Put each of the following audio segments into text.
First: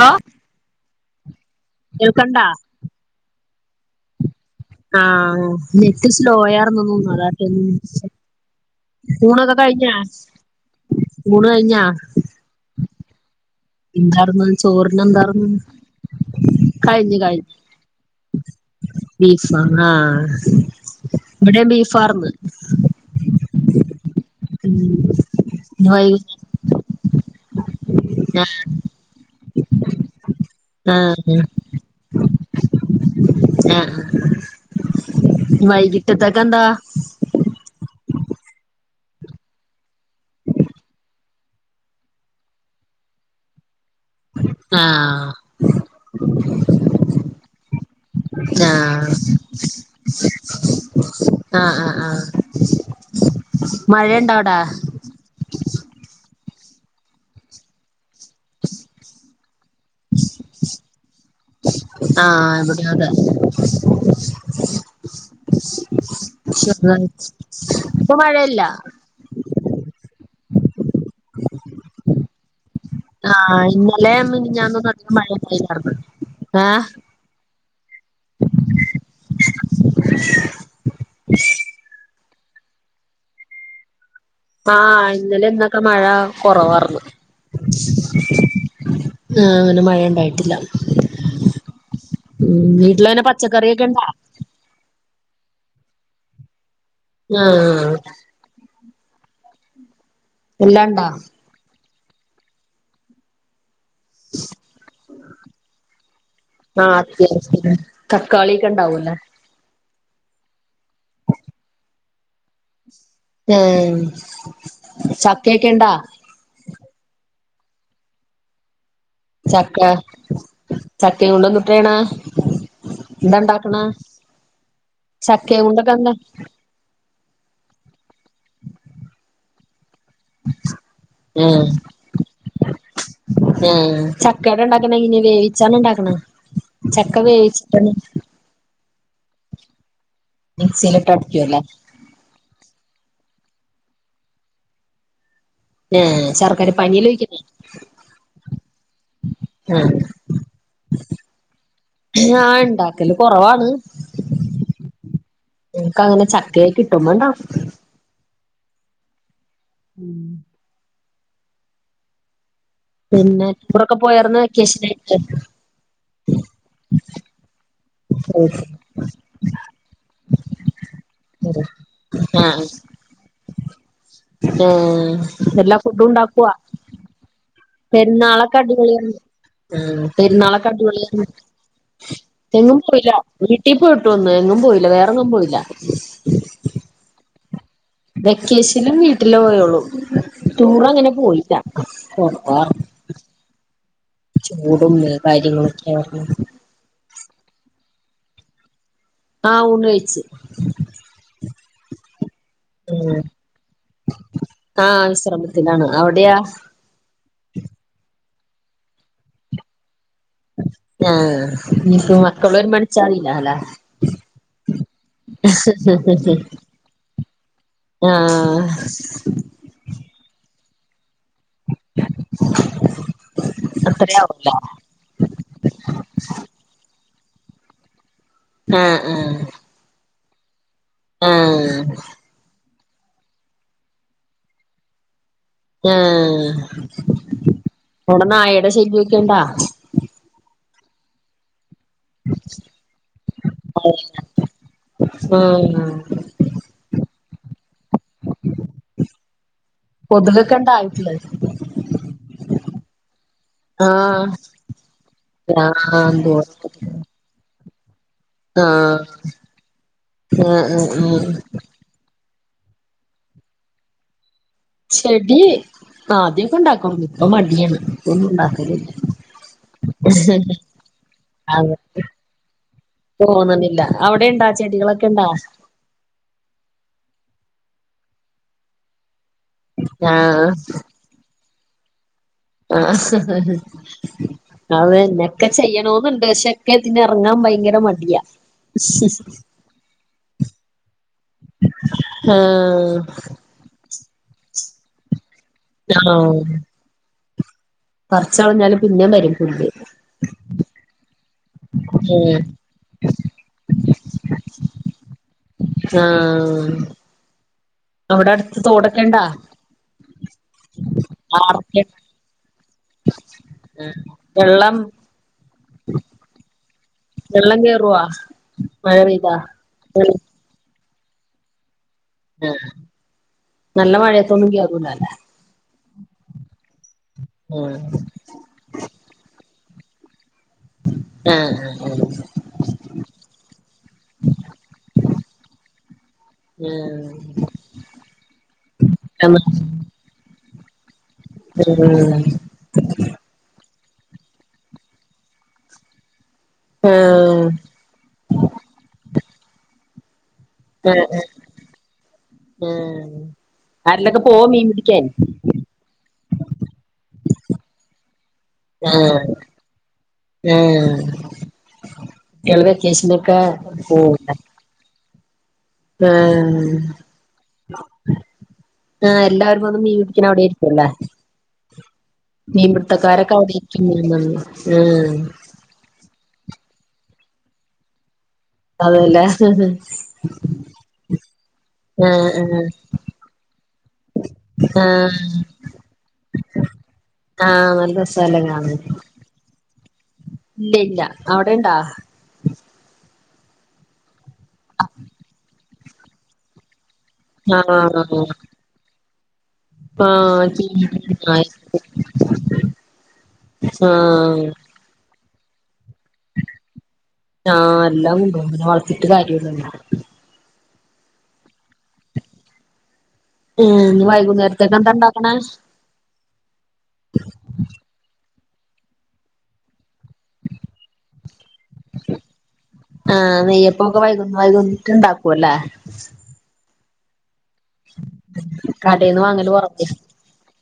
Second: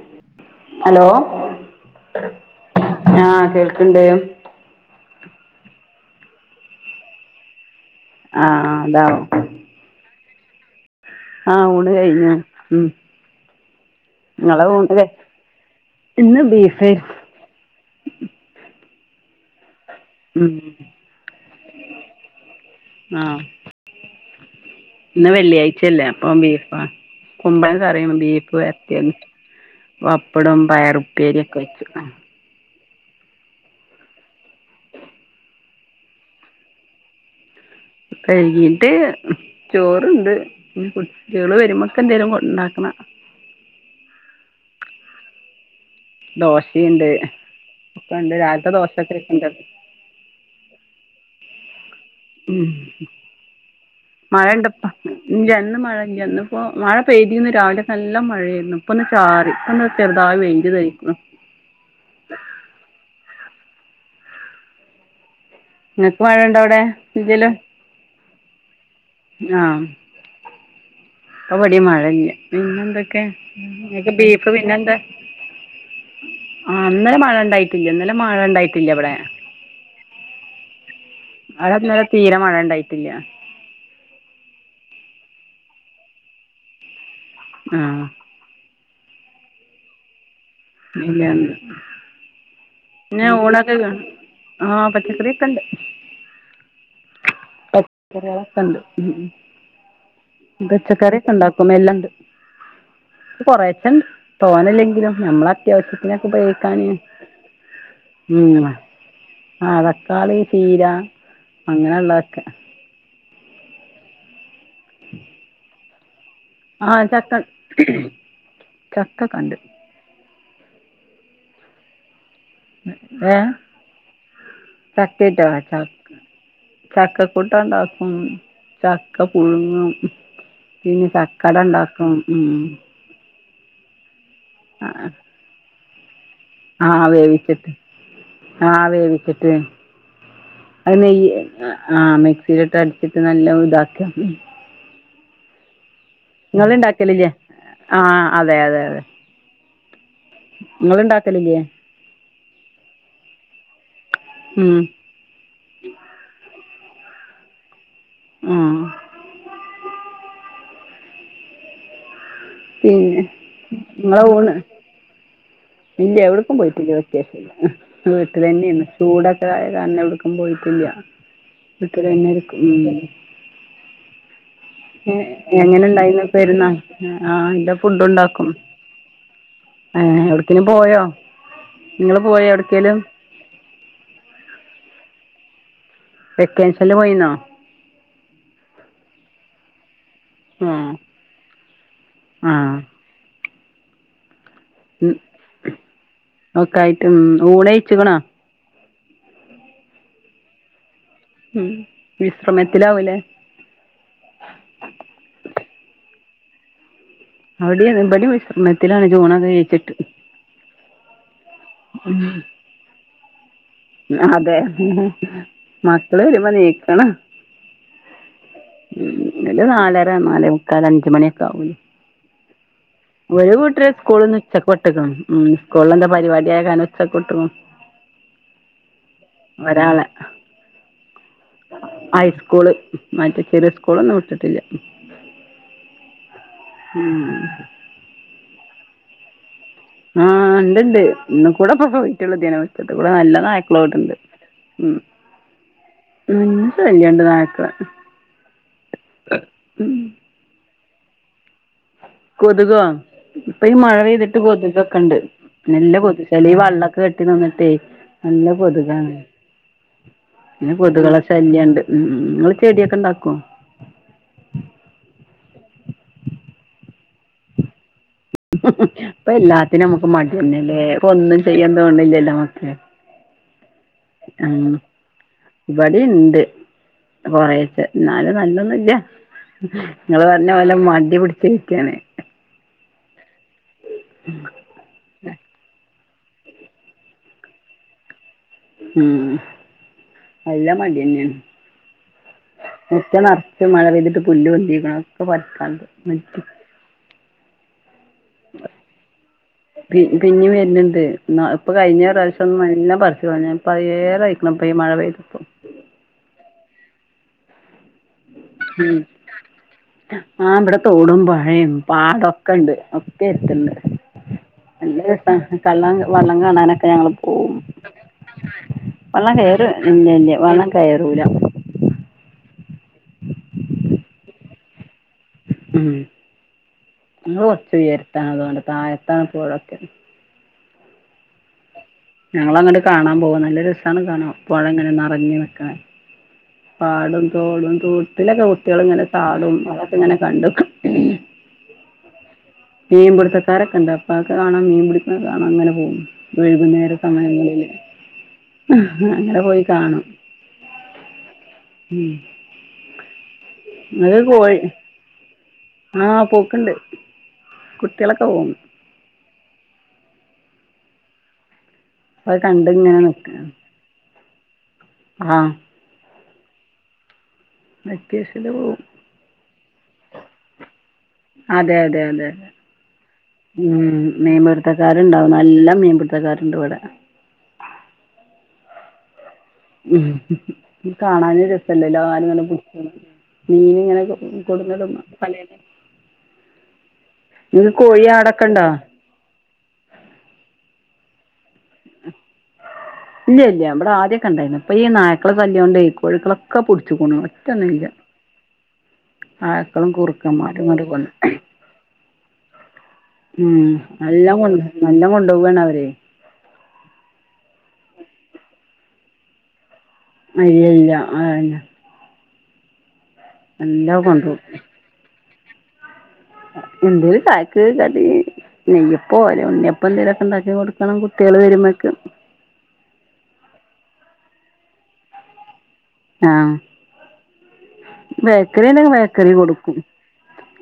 Hello hello കേൾക്കണ്ടാ ആഹ് കേൾക്ക്ണ്ട് ആഹ് നെറ്റ് സ്ലോയാർന്നൊന്നൂ അതാട്ടാ ഞാൻ ആഹ് ഊണോക്ക കഴിഞ്ഞാ ആഹ് ഊണ് കഴിഞ്ഞ് ഉം എന്താർന്ന് നിങ്ങളെ ഊണ് ചോറിന് കഴി എന്താർന്ന് ഇന്ന് ബീഫായിരുന്നു കഴിഞ്ഞ് കഴിഞ്ഞ് ബീഫ ആഹ് ഉം ഇവിടേം ബീഫർന്ന് ആഹ് ഇന്ന് വൈ വെള്ളിയാഴ്ചയല്ലേ അപ്പൊ ബീഫ് വാങ്ങി കുമ്പഴങ്ങ കറിയും ബീഫ് വരത്തിയതും പപ്പടം പയറുപ്പേരി ആഹ് ഒക്കെ വെച്ചു ആഹ് വൈകിട്ടേത്തേക്കെന്താ വൈകിട്ട് ചോറുണ്ട് പിന്നെ കുട്ടികള് വരുമ്പോക്ക്‌ എന്തെലും ഉണ്ടാക്കണം ആഹ് ദോശിണ്ട് ആഹ് ആഹ് ആഹ് ആഹ് ഉം മഴയുണ്ടോ അവിടെ മഴണ്ടപ്പ ഇല്ല ഇന്ന് മഴ ഇല്ല ഇന്ന് ഇപ്പോ മഴ പെയ്തിന്നു രാവിലെ നല്ല മഴയരുന്നു ഇപ്പൊ ഒന്ന് ചാറി ഇപ്പൊ ചെറതായ് വെയിൽ വേയ്ക്ക്‌ണു ആഹ് എവിടേം അതെ ഇങ്ങക്ക് മഴണ്ടോ അവിടെ എന്തേലും ഇപ്പ മഴല്ല ആഹ് ഇപ്പവടിം മഴല്ല പിന്നെന്തെ ക്കെ ആഹ് ഇന്നലെ ഇങ്ങക്ക് ബീഫ് പിന്നെ മിനിഞ്ഞാന്നും എന്താ അധികം മഴ ഉണ്ടായില്ലാർന്ന് ഏഹ് ആഹ് ഇന്നലെ മഴ ഇണ്ടായിട്ടില്ല ഇന്നലെ മഴ ഇണ്ടായിട്ടില്ല ഇവടെ. അവ്ടെ ഇന്നലെ തീരെ മഴണ്ടായിട്ടില്ല. ആഹ് ഇന്നല ഇന്നൊക്കെ മഴ കൊറവാർന്ന്. ആഹ് ആഹ് അങ്ങനെ മഴ ഇണ്ടായിട്ടില്ല. ഇല്ലന്ന് വീട്ടിലങ്ങനെ പിന്നെ പച്ചക്കറിയൊക്കെ ഇണ്ടാ [unintelligible] ആഹ് പച്ചക്കറിഒക്കണ്ട്. ആഹ് പച്ചക്കറികളൊക്കെ ഇണ്ട്. എല്ലാണ്ടാ പച്ചക്കറി ഒക്കെ ഇണ്ടാക്കും എല്ലാംണ്ട് കൊറേച്ചണ്ട്. തോന്നെല്ലെങ്കിലും നമ്മള അത്യാവശ്യത്തിനൊക്കെ ഉപയോഗിക്കാന് ആഹ് അത്യാവശ്യത്തിന് ഉം. തക്കാളിയൊക്കെ ഇണ്ടാവൂല്ലേ ആഹ് തക്കാളി, ചീര അങ്ങനൊള്ളക്കെ. ആഹ് ചക്കെക്കെണ്ടാ? ആഹ് ചക്കണ്ട്. ചക്കക ചക്ക ചക്കെനോണ്ട് എന്തുട്ടെയ്യ്ണ്? ഏ എന്താണ്ടാക്ക്ണെ ചക്കയോണ്ടെക്കന്ത ചക്ക കൂട്ടാൻ ഇണ്ടാക്കും ചക്ക പുഴുങ്ങും. പിന്നെ ചക്കട ആഹ് ഇണ്ടാക്കും ഉം. ആഹ് ചക്കേട ഇണ്ടാക്ക്ണ ഇനി വേവിച്ചാണ്ട് ഇണ്ടാക്ക്ണ ആഹ് വേവിച്ചിട്ട്. ആ വേവിച്ചിട്ട് അത് മിക്സിയിലിട്ട് നെയ്യ് അടിക്കുവല്ലേ ആ മിക്‌സീല്ട്ട് അര്ച്ചിട്ട് നല്ല ഇതാക്ക ആഹ്. ഇങ്ങള്ണ്ടാക്കലില്ലേ ആ അതെ അതെ അതെ. ഇങ്ങള്ണ്ടാക്കലില്ലേ? ഞാൻ ഇണ്ടാക്കല് കൊറവാണ്. ഉം. ഇൻക്കങ്ങനെ ചക്കക്കെ കിട്ടുമ്പോ ണ്ടാക്കും. ഉം. [inaudible] പിന്നെ ടൂറൊക്കെ പോയാർന്നോ വെക്കേഷനായിട്ട്? ഇല്ല്യ എവ്ട്ക്കും പോയിട്ടില്ല വെക്കേഷന് വീട്ടിലന്നെന്ന് ചൂടൊക്ക ആയ കാരണം എവ്ട്ക്കും പോയിട്ടില്ല്യ. വീട്ടിലന്നെ ഇരിക്കും ആഹ് ഉം. ആഹ് ഏഹ് എല്ലാ എങ്ങനെ ഇണ്ടായിര്ന്നു പെര്ന്ന ആഹ് ണ്ട് പെര്ന്നാളൊക്ക അടിപൊളിയാര്ന്ന് ഏഹ് പെര്ന്നാള് എവിടക്കേലും ക്ക പോയോ അടിപൊളിയാര്ന്ന് നിങ്ങള് പോയോ എങ്ങും എവിടക്കേലും പോയില്ല വീട്ടി പോയിട്ട് വന്ന് എങ്ങും പോയില്ല വേറെങ്ങും പോയില്ല വെക്കേഷൻല് പോയിന്നോ? വെക്കേഷനും വീട്ടിലേ പോയൊള്ളൂ ആഹ് ടൂറങ്ങനെ പോയില്ല ആഹ് ചൂടും കാര്യങ്ങളൊക്കായോ ഒക്കായിട്ട് ഉം ഊണഴിച്ച്ക്ക്ണോ? ആ ഊണ് കയ്ച്ച് ഉം വിസ്രമത്തിലാവോല്ലേ? ഉം ആഹ് വിസ്രമത്തിലാണ് അവിട്യാ? അവിടീം ഇബടേം വിസ്രമത്തിലാണ് ജൂണൊക്കെ കയ്ച്ചിട്ട് ആഹ് ഇനിമ്പോ മക്കളര്മ്പോഎൺ ച്ചാലിലാല അതെ മക്കള് വരുമ്പോണീക്കണം. ആഹ്. ഓല് നാലര നാലേമുക്കാൽ അഞ്ചുമണിയൊക്കാവും ഒര് കൂട്ടര് സ്കൂൾന്ന് അത്രയാവൂല ഉച്ചക്ക് വി ട്ട്ക്കും ഉം സ്കൂൾലെന്ത പരിപാട്യായ കാരണം ഉച്ചക്ക് വുട്ടു. ആഹ് ആഹ്. ഒരാളെ. ആഹ് ഹൈസ്കൂള് മറ്റേ ചെറിയ സ്കൂളൊന്നും വിട്ടിട്ടില്ല. ആഹ്. ഉം. അവട നായേടെ ശല്യോക്കെണ്ടാ? ആഹ് ഇണ്ട്ണ്ട് ഇന്നും കൂട പോയി. റ്റുള്ള ദിന മുറ്റത്ത്ക്കൂടെ നല്ല നായ്ക്കളോട്ണ്ട് ഉം. ആഹ് ഉം ശല്യാണ്ട് നായ്ക്കളെ ഉം. കൊതുകക്കണ്ടാ വീട്ട്ല്. കൊതുകോ ഇപ്പ ഈ മഴ ആഹ് പെയ്തിട്ട് കൊതുകൊക്കണ്ട് നല്ല ആഹ് കൊതുശല്യ എന്തോരം ഈ കൊതുകാ. വള്ളക്ക കെ ട്ടി നിന്നിട്ടെ നല്ല ആഹ് കൊതുകാണ് ആഹ് ന്നെ ആഹ് കൊതുകള ആഹ് ശല്യണ്ട്. ഉം ങ്ങള് ചെട്യൊക്ക ണ്ടാക്കോ? ചെടി ആദ്യൊക്കണ്ടാക്കും ഇപ്പ മടിയാണ് ഇപ്പൊന്നുണ്ടാക്ക പ്പ എല്ലാത്തിനും അമുക്ക് മട്യന്നല്ലേ പ്പൊന്നും ചെയ്യാൻ തോന്നണില്ലല്ലോ നമുക്ക്. തോന്ന്ണില്ല അവിടെയിണ്ടാ ചെടികളൊക്കയിണ്ടാ? ഇബടിണ്ട് കൊറേച്ചെ ന്നാലും നല്ലൊന്നുല്ല. ങ്ങള് പർഞ്ഞ ആഹ് പോലെ മടി പിടിച്ചിരിക്കാണ്. ആഹഹഹ. അത്ന്നെക്കെ ചെയ്യണോന്നുണ്ട് ക്ഷെക്കെ ഇതിനെറങ്ങാൻ ഭയങ്കര മടിയാ. ഉം നല്ല മട്യന്നെണ് ആഹ് മുറ്റം നെർ ഞ്ഞ് മഴ പെയ്തിട്ട് പുല്ല് പൊന്തിക്ക്ണ് ക്കെ പർക്കാണ്ട്. പർച്ചൾഞ്ഞാലും പിന്നേം വരും പുല്ല്. പി പിന്നേം വെര്ന്ണ്ട്. ന്നാ ഇപ്പൊ കഴിഞ്ഞ ഉം പ്രാവശ്യം ന്നും എല്ലാം പറിച്ച് കളഞ്ഞയാ പഴയെതായിക്കണം പ്പയി മഴെപെയ്തപ്പം. ആഹ്. അവിടെ അടുത്ത് ഉം തോടൊക്കെ ഇണ്ടാ ആഹ് ബടെ തോടും പൊഴയും ആറൊക്കെ പാടൊക്കണ്ട്. ഒക്കെ എര്ത്ത്ണ്ട് വെള്ളം നല്ല രസ കള്ള വള്ളം കാണാനൊക്കെ ഞങ്ങള്. ഓ വെള്ളം കേറുവോ മഴ വള്ളം പെയ്താ കയറു ഇല്ലല്ല വള്ളം കയറൂല. ആഹ് നല്ല മഴയത്തൊന്നും കേറൂല ലേ. ഉം നമ്മള് ആഹ് കൊർച്ചുയരത്താണ് അതുകൊണ്ട് താഴത്താണ് പൊഴൊക്കെ. ആഹ് ആഹ്. ഞങ്ങളങ്ങട്ട് കാണാ പോവാ നല്ല രസാണ് കാണാം പൊഴങ്ങനെ നറഞ് നിക്കണെ. ആഹ് പാടും തോടും തോട്ടിലൊക്കെ കുട്ട്യള്ങ്ങനെ ആഹ് ചാടും അതൊ ഇങ്ങനെ കണ്ടുക്കു ഉം. ഉം. മീൻ പിടുത്തക്കാരൊക്കെണ്ട് അപ്പൊ അഒക്കെ കാണാം മീൻ പിടിക്ക്ണ കാണാ ങ്ങനെ പോവും. വൈകുന്നേര ആഹ് സമയങ്ങളില് അങ്ങനെ പോയി കാണും. ഏഹ് ഏഹ്. ഉം. ഏഹ് ആരിലൊക്കെ പോവോ കോഴി മീൻ പിടിക്ക്യാൻ. ആഹ് പോക്ക്ണ്ട് കുട്ട്യളൊക്കെ പോവും. ആഹ് ആഹ്. അത് കുട്ട്യേള് കണ്ട് ഇങ്ങനെ വെക്കേഷനൊക്കെ നിക്കാണ് പോവും ലേ. ആഹ്. ഏഹ്. വെക്കെഷൻ പോവും. ആഹ് എല്ലാവാരും വന്ന് മീൻ പിടിക്കിണ അവിടെരിക്കുവല്ലേ. അതെ അതെ അതെ അവിടെ ഉം ഇരിക്കും ഞാൻ പറഞ്ഞു ആഹ് മീൻപിട്ത്തക്കാര്ണ്ടാവും നല്ല മീൻപിടുത്തക്കാർ. ണ്ട് വിടെ അതുവല്ല ഉ കാണാനും രസല്ലല്ലോ ആഹ് ആലുംങ്ങനെ ആഹ് നിക്കനെ മീനിങ്ങനെ കൊടുന്നടും ആഹ് പലേ ആഹ് കോഴി നല്ലരസാല്ലേ ആടൊക്കെണ്ടോ കാണാൻ ഇല്ല ഇല്ല അവിടെണ്ടാ? ഇല്ല ഇല്ല ഇബ്ടെ ആദ്യൊക്കെണ്ടാ ര്ന്നു ഇപ്പൊ ഈ നായ്ക്കളെ ശല്ല്യോ ണ്ട് ഈ കോഴികളൊക്കെ പുടിച്ച്ക്ക്ണു ച്ചൊന്നൂല ആ ആഹ [unintelligible] ഉം നല്ല കൊ നല്ലം കൊണ്ടോവാണ് അവര് ആ എല്ലാം കൊണ്ടോവും പിന്നെ വളർത്തിട്ട് കാര്യല്ലല്ലോ അ ഇല്ല ഇല്ല അതന്നെ മ് എല്ലാം ഇന്ന് കൊണ്ടോവും വൈകുന്നേരത്തേക്കെന്താ ഉണ്ടാക്കണെ ന്തേര് ചായക്ക് കടി നെയ്യപ്പൊ അല്ലെ ഉണ്ണിയപ്പൊ ന്തേലൊക്കെ ഉണ്ടാക്കി കൊടുക്കണം കുട്ടികൾ വരുമ്പോത്തേക്ക് ആഹ് നെയ്യപ്പൊക്കെ വൈകുന്ന വൈകുന്നിട്ട് ണ്ടാക്കുവല്ലേ ആഹ് ബേക്കറിണ്ടെങ്കി കടേന്ന് ബേക്കറി വാങ്ങല് കൊടുക്കും കൊറവേ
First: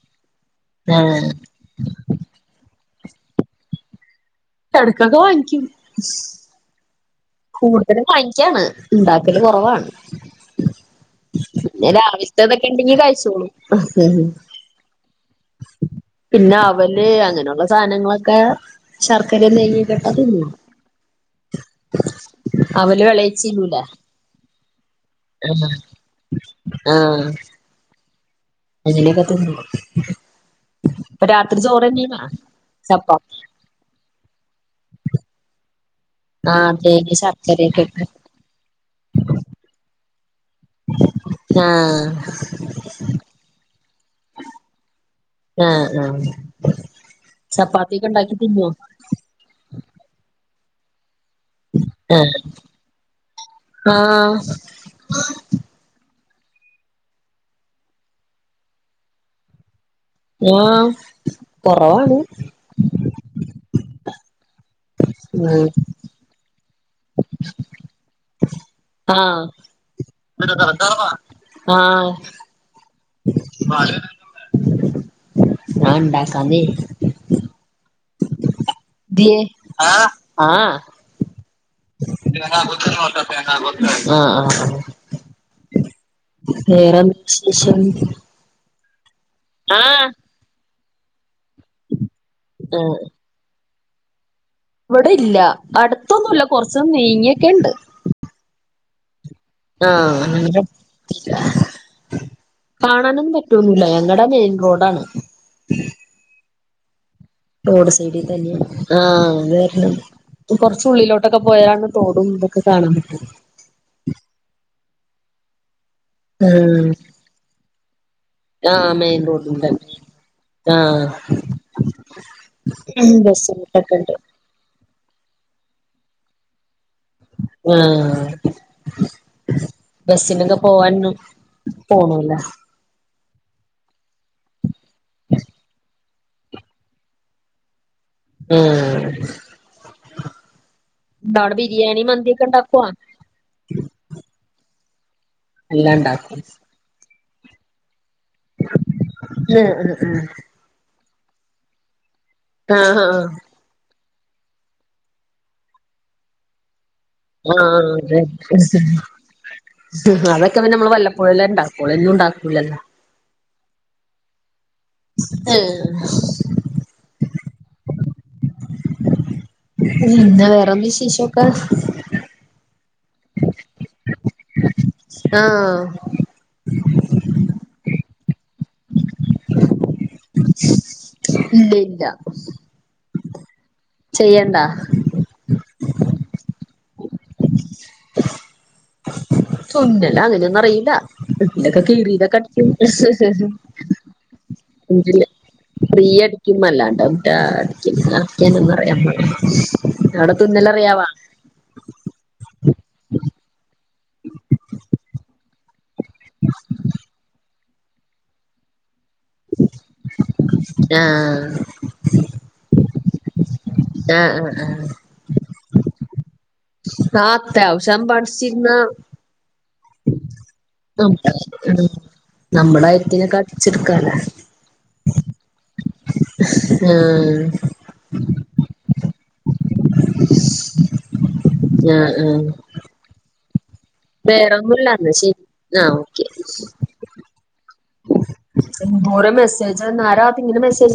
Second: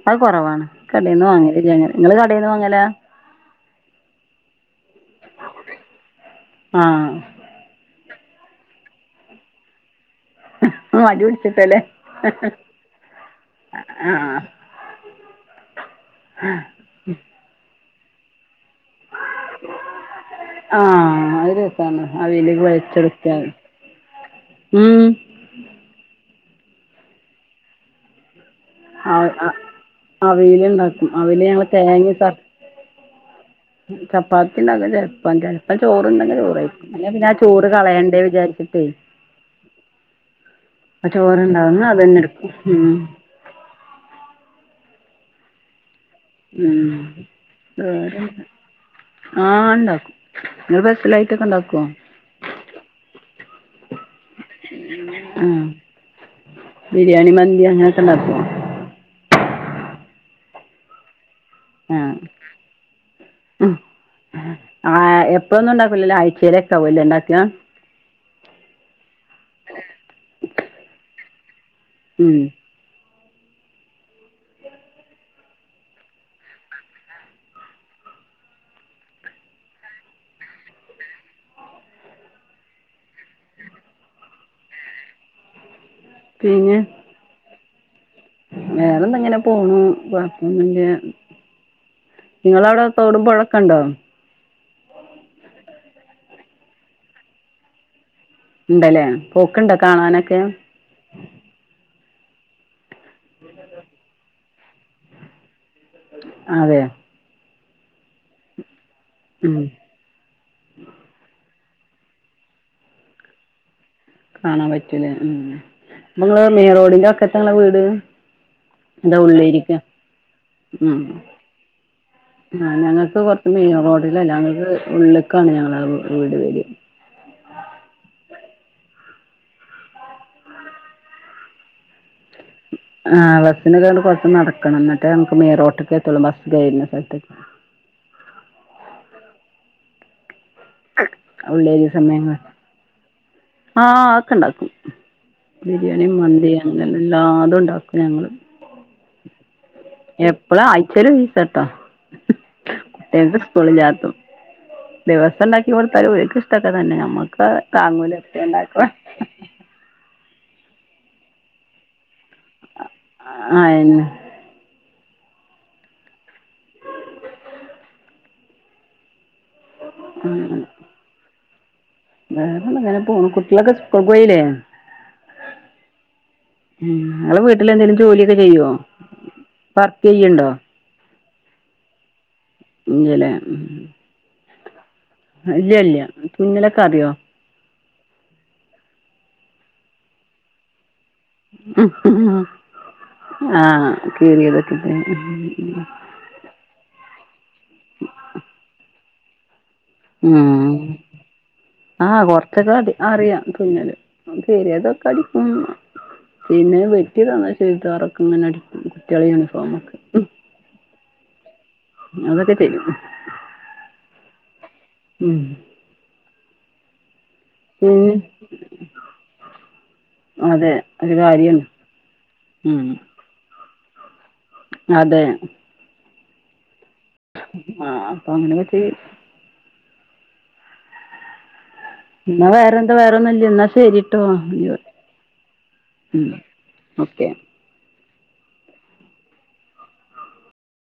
അത് കൊറവാണ് കടേൽന്ന് ആഹ് വാങ്ങലില്ലങ്ങനെ ഇങ്ങള് കടേൽന്ന് വാങ്ങല എടക്കൊക്കെ വാങ്ങിക്കും ആഹ് കൂടുതലും വാങ്ങിക്കാണ് ഇണ്ടാക്കല് കൊറവാണ് മടി പിടിച്ചിട്ടല്ലേ പിന്ന രാവിൽത്തതൊക്കെ ഇണ്ടെങ്കി കഴിച്ചോളും ആഹ് പിന്ന അവല് അങ്ങനൊള്ള സാധനങ്ങളൊക്കെ ശർക്കരേം നെയ്യൊക്കിട്ട തിന്നും ആഹ് അത് രസാണ് അവില് അവല് കൊഴച്ചെടുത്താല് മ് ആഹ ആഹ് അവ അങ്ങനൊക്കെ അ തിന്നും അവിയല്ണ്ടാക്കും ഇപ്പ അവിയല് രാത്രി ഞങ്ങള് ചോറെന്നെയാണാ ചപ്പ ചപ്പാത്തിണ്ടാക്കുവല്ലേ ചോറുണ്ടെങ്കിൽ ചോറ് ആഹ് കഴിക്കും അല്ലേ തേങ്ങേം പിന്നെ ആ ചോറ് ശർക്കരയൊക്കെ ഇട്ട് കളയണ്ടേ വിചാരിച്ചിട്ടെ അ ചോറ് ഉണ്ടാവുന്നാ ആഹ് അതന്നെ എടുക്കും ഉ ആഹ ആഹ ഉ വേറെന്ന തിന്നോ ആഹ് ഉണ്ടാക്കും നി അ സ്സലായിട്ടൊക്കെ ഉണ്ടാക്കുവൊ. ആഹ് ആഹ് ആഹ ബിരിയാണി മന്തി അങ്ങനെ ക്കെ ഉണ്ടാക്കൊ ആഹ് കൊറവാണ് ആഹ് ആഹ് ഉം എപ്പഴൊന്നും ഉണ്ടാക്കൂ ല്ലല്ലോ ആഴ്ച്ചയിലൊക്കെ ഉണ്ടാക്കാ. ആഹ ആഹ ഉം ഞാൻ ഉണ്ടാക്കാന്നെ ആ ആഹ ഉ ഉ ഉ വേറെന്ത് വിശേഷം വേറെന്തിങ്ങനെ പോണു ആഹ് കുഴപ്പമൊന്നുല്ല നിങ്ങളവിടെ ആഹ് തോടും പുഴയൊക്കെ ഉണ്ടൊ ഇവിടെ ഇല്ല അടുത്തൊന്നുല്ല കുറച്ച് നീങ്ങിയൊക്കെണ്ട്. ഉണ്ടല്ലേ പോക്ക്ണ്ടോ ആഹ് കാണാനൊക്കെ. ഞങ്ങടെ കാണാനൊന്നും പറ്റൂന്നുല്ലാ ഞങ്ങടെ മെയിൻ റോഡാണ്. അതെയാ റോഡ് സൈഡിൽ തന്നെയാണ് ആഹ് ഉം വേർണം കൊറച്ച് ഉള്ളിലോട്ടൊക്കെ പോയാരാണ് തോടും ഇതൊക്കെ കാണാൻ പറ്റു. കാണാൻ പറ്റൂലേ ഉം നിങ്ങള് മേ ആഹ് റോഡിന്റെ ഒക്കത്തിങ്ങളെ വീട്. ആഹ് അത് മെയിൻ റോഡിന്റെ ഉള്ളേരിക്ക ഉം. ആഹ് ആഹ് ഉം ഞങ്ങക്ക് കൊറച്ച് മെയിൻ ബുദ്ധിമുട്ടൊക്കെ ഉണ്ട് റോഡിലല്ല ഞങ്ങൾക്ക് ഉള്ളേക്കാണ് ഞങ്ങള വീട് വേര ആഹ്. ബസിനൊക്കെ പോവാൻ പോണോ ലേ. ആഹ് ബസിന് ഒരു അങ്ങട് കൊറച്ച് നടക്കണം എന്നിട്ട് നമക്ക് മെയിൻറോട്ടൊക്കെ എത്തുള്ളൂ ബസ് കയറുന്ന സ്ഥലത്ത്ക്ക്. ഉം എന്താ അവിടെ ഉള്ളേരിയ ബിരിയാണി സമയങ്ങൾ മന്തിക്കെ ഉണ്ടാക്ക്വ. ആഹ് അതൊക്കെ ഉണ്ടാക്കും എല്ലാം ബിരിയാണി ഉണ്ടാക്കും മന്തി അങ്ങനെ എല്ലാതും ഉണ്ടാക്കും ഞങ്ങൾ. ഏഹ് ആഹ് ആഹ്. ഇപ്പളും ആഴ്ച്ചേല് ഇണ്ട് ട്ടോ. ആഹ് ആഹ് ആഹ് സ്കൂളില്ലാത്തും ദിവസം ഉണ്ടാക്കി കൊടുത്താലും ഓല്ക്ക് ഇഷ്ടൊക്കെ തന്നെ നമ്മക്ക്. ആഹ് താങ്ങൂല അതെ. എപ്പഴും ഉണ്ടാക്കാൻ അതൊക്കെ പിന്നെ നമ്മള് വല്ലപ്പോഴും അല്ലെ ഇണ്ടാക്കളു എന്നും ഉണ്ടാക്കൂലല്ലോ. അയന്നെ ഏഹ്. പിന്നെ അങ്ങനെ വേറെന്ത് വിശേഷം ഒക്കെ. വേറെന്താ ഇങ്ങനെ പോകുണ് കുട്ടികളൊക്കെ സ്കൂളുക്ക് പോയില്ലേ. ആഹ്. ഇങ്ങൾ വീട്ടിൽ എന്തെേലും ജോലിയൊക്കെ ചെയ്യോ വർക്ക് ചെയ്യണ്ടോ. ഇല്ല ഇല്ല. ഇല്ലലെ. ചെയ്യണ്ടാ. ഇല്ല്യ ഇല്ല്യ തുന്നലൊക്കെ അറിയോ? ഉണ്ട് തുന്നല് അങ്ങനൊന്നും അറിയില്ല. വീട്ടിലെ കീറിയത് ഒക്കെ അടിക്കും. ആഹ് കീറിയതൊക്കെ അല്ലെ ക്കിം മല്ലാണ്ട ഒറ്റ അടിക്കാൻ അടിക്കാൻ ഒന്നും അറിയാ ആട തുന്നല് ഉം അറിയാവാ. ആഹ് കൊറച്ചൊക്കെ അടി അറിയാം തുന്നല് കീറിയതൊക്കെ അടിക്കും. പിന്നെ വെട്ടി തന്നാ ചുരിതാറൊക്കെ ഇങ്ങനെ അടി കുട്ടികളെ യൂണിഫോം ഒക്കെ ആഹ് അതൊക്കെ തെരും. ആഹ് ആഹ് ആഹ്. ഉം. ആ അത്യാവശ്യം പിന്നെ പഠിച്ചിരുന്ന അതെ. തും ഒരു കാര്യാണ് ഉം നമ്മുടെ ഉം അയത്തിനെ കടിച്ചെടുക്കാലേ. അതെ. ആഹ്. ആഹ് അപ്പൊ അങ്ങനെ മതി. ഞാ. ഇന്നാ വേറെ എന്താ വേറെ ഒന്നുല്ല എന്നാ ശരി. വേറെന്നുല്ല എന്ന ശരി ആഹ് ഓക്കെ. ഉം ഓക്കെ എന്തോരം മെസ്സേജ് നേര ആത്തിങ്ങനെ മെസ്സേജ്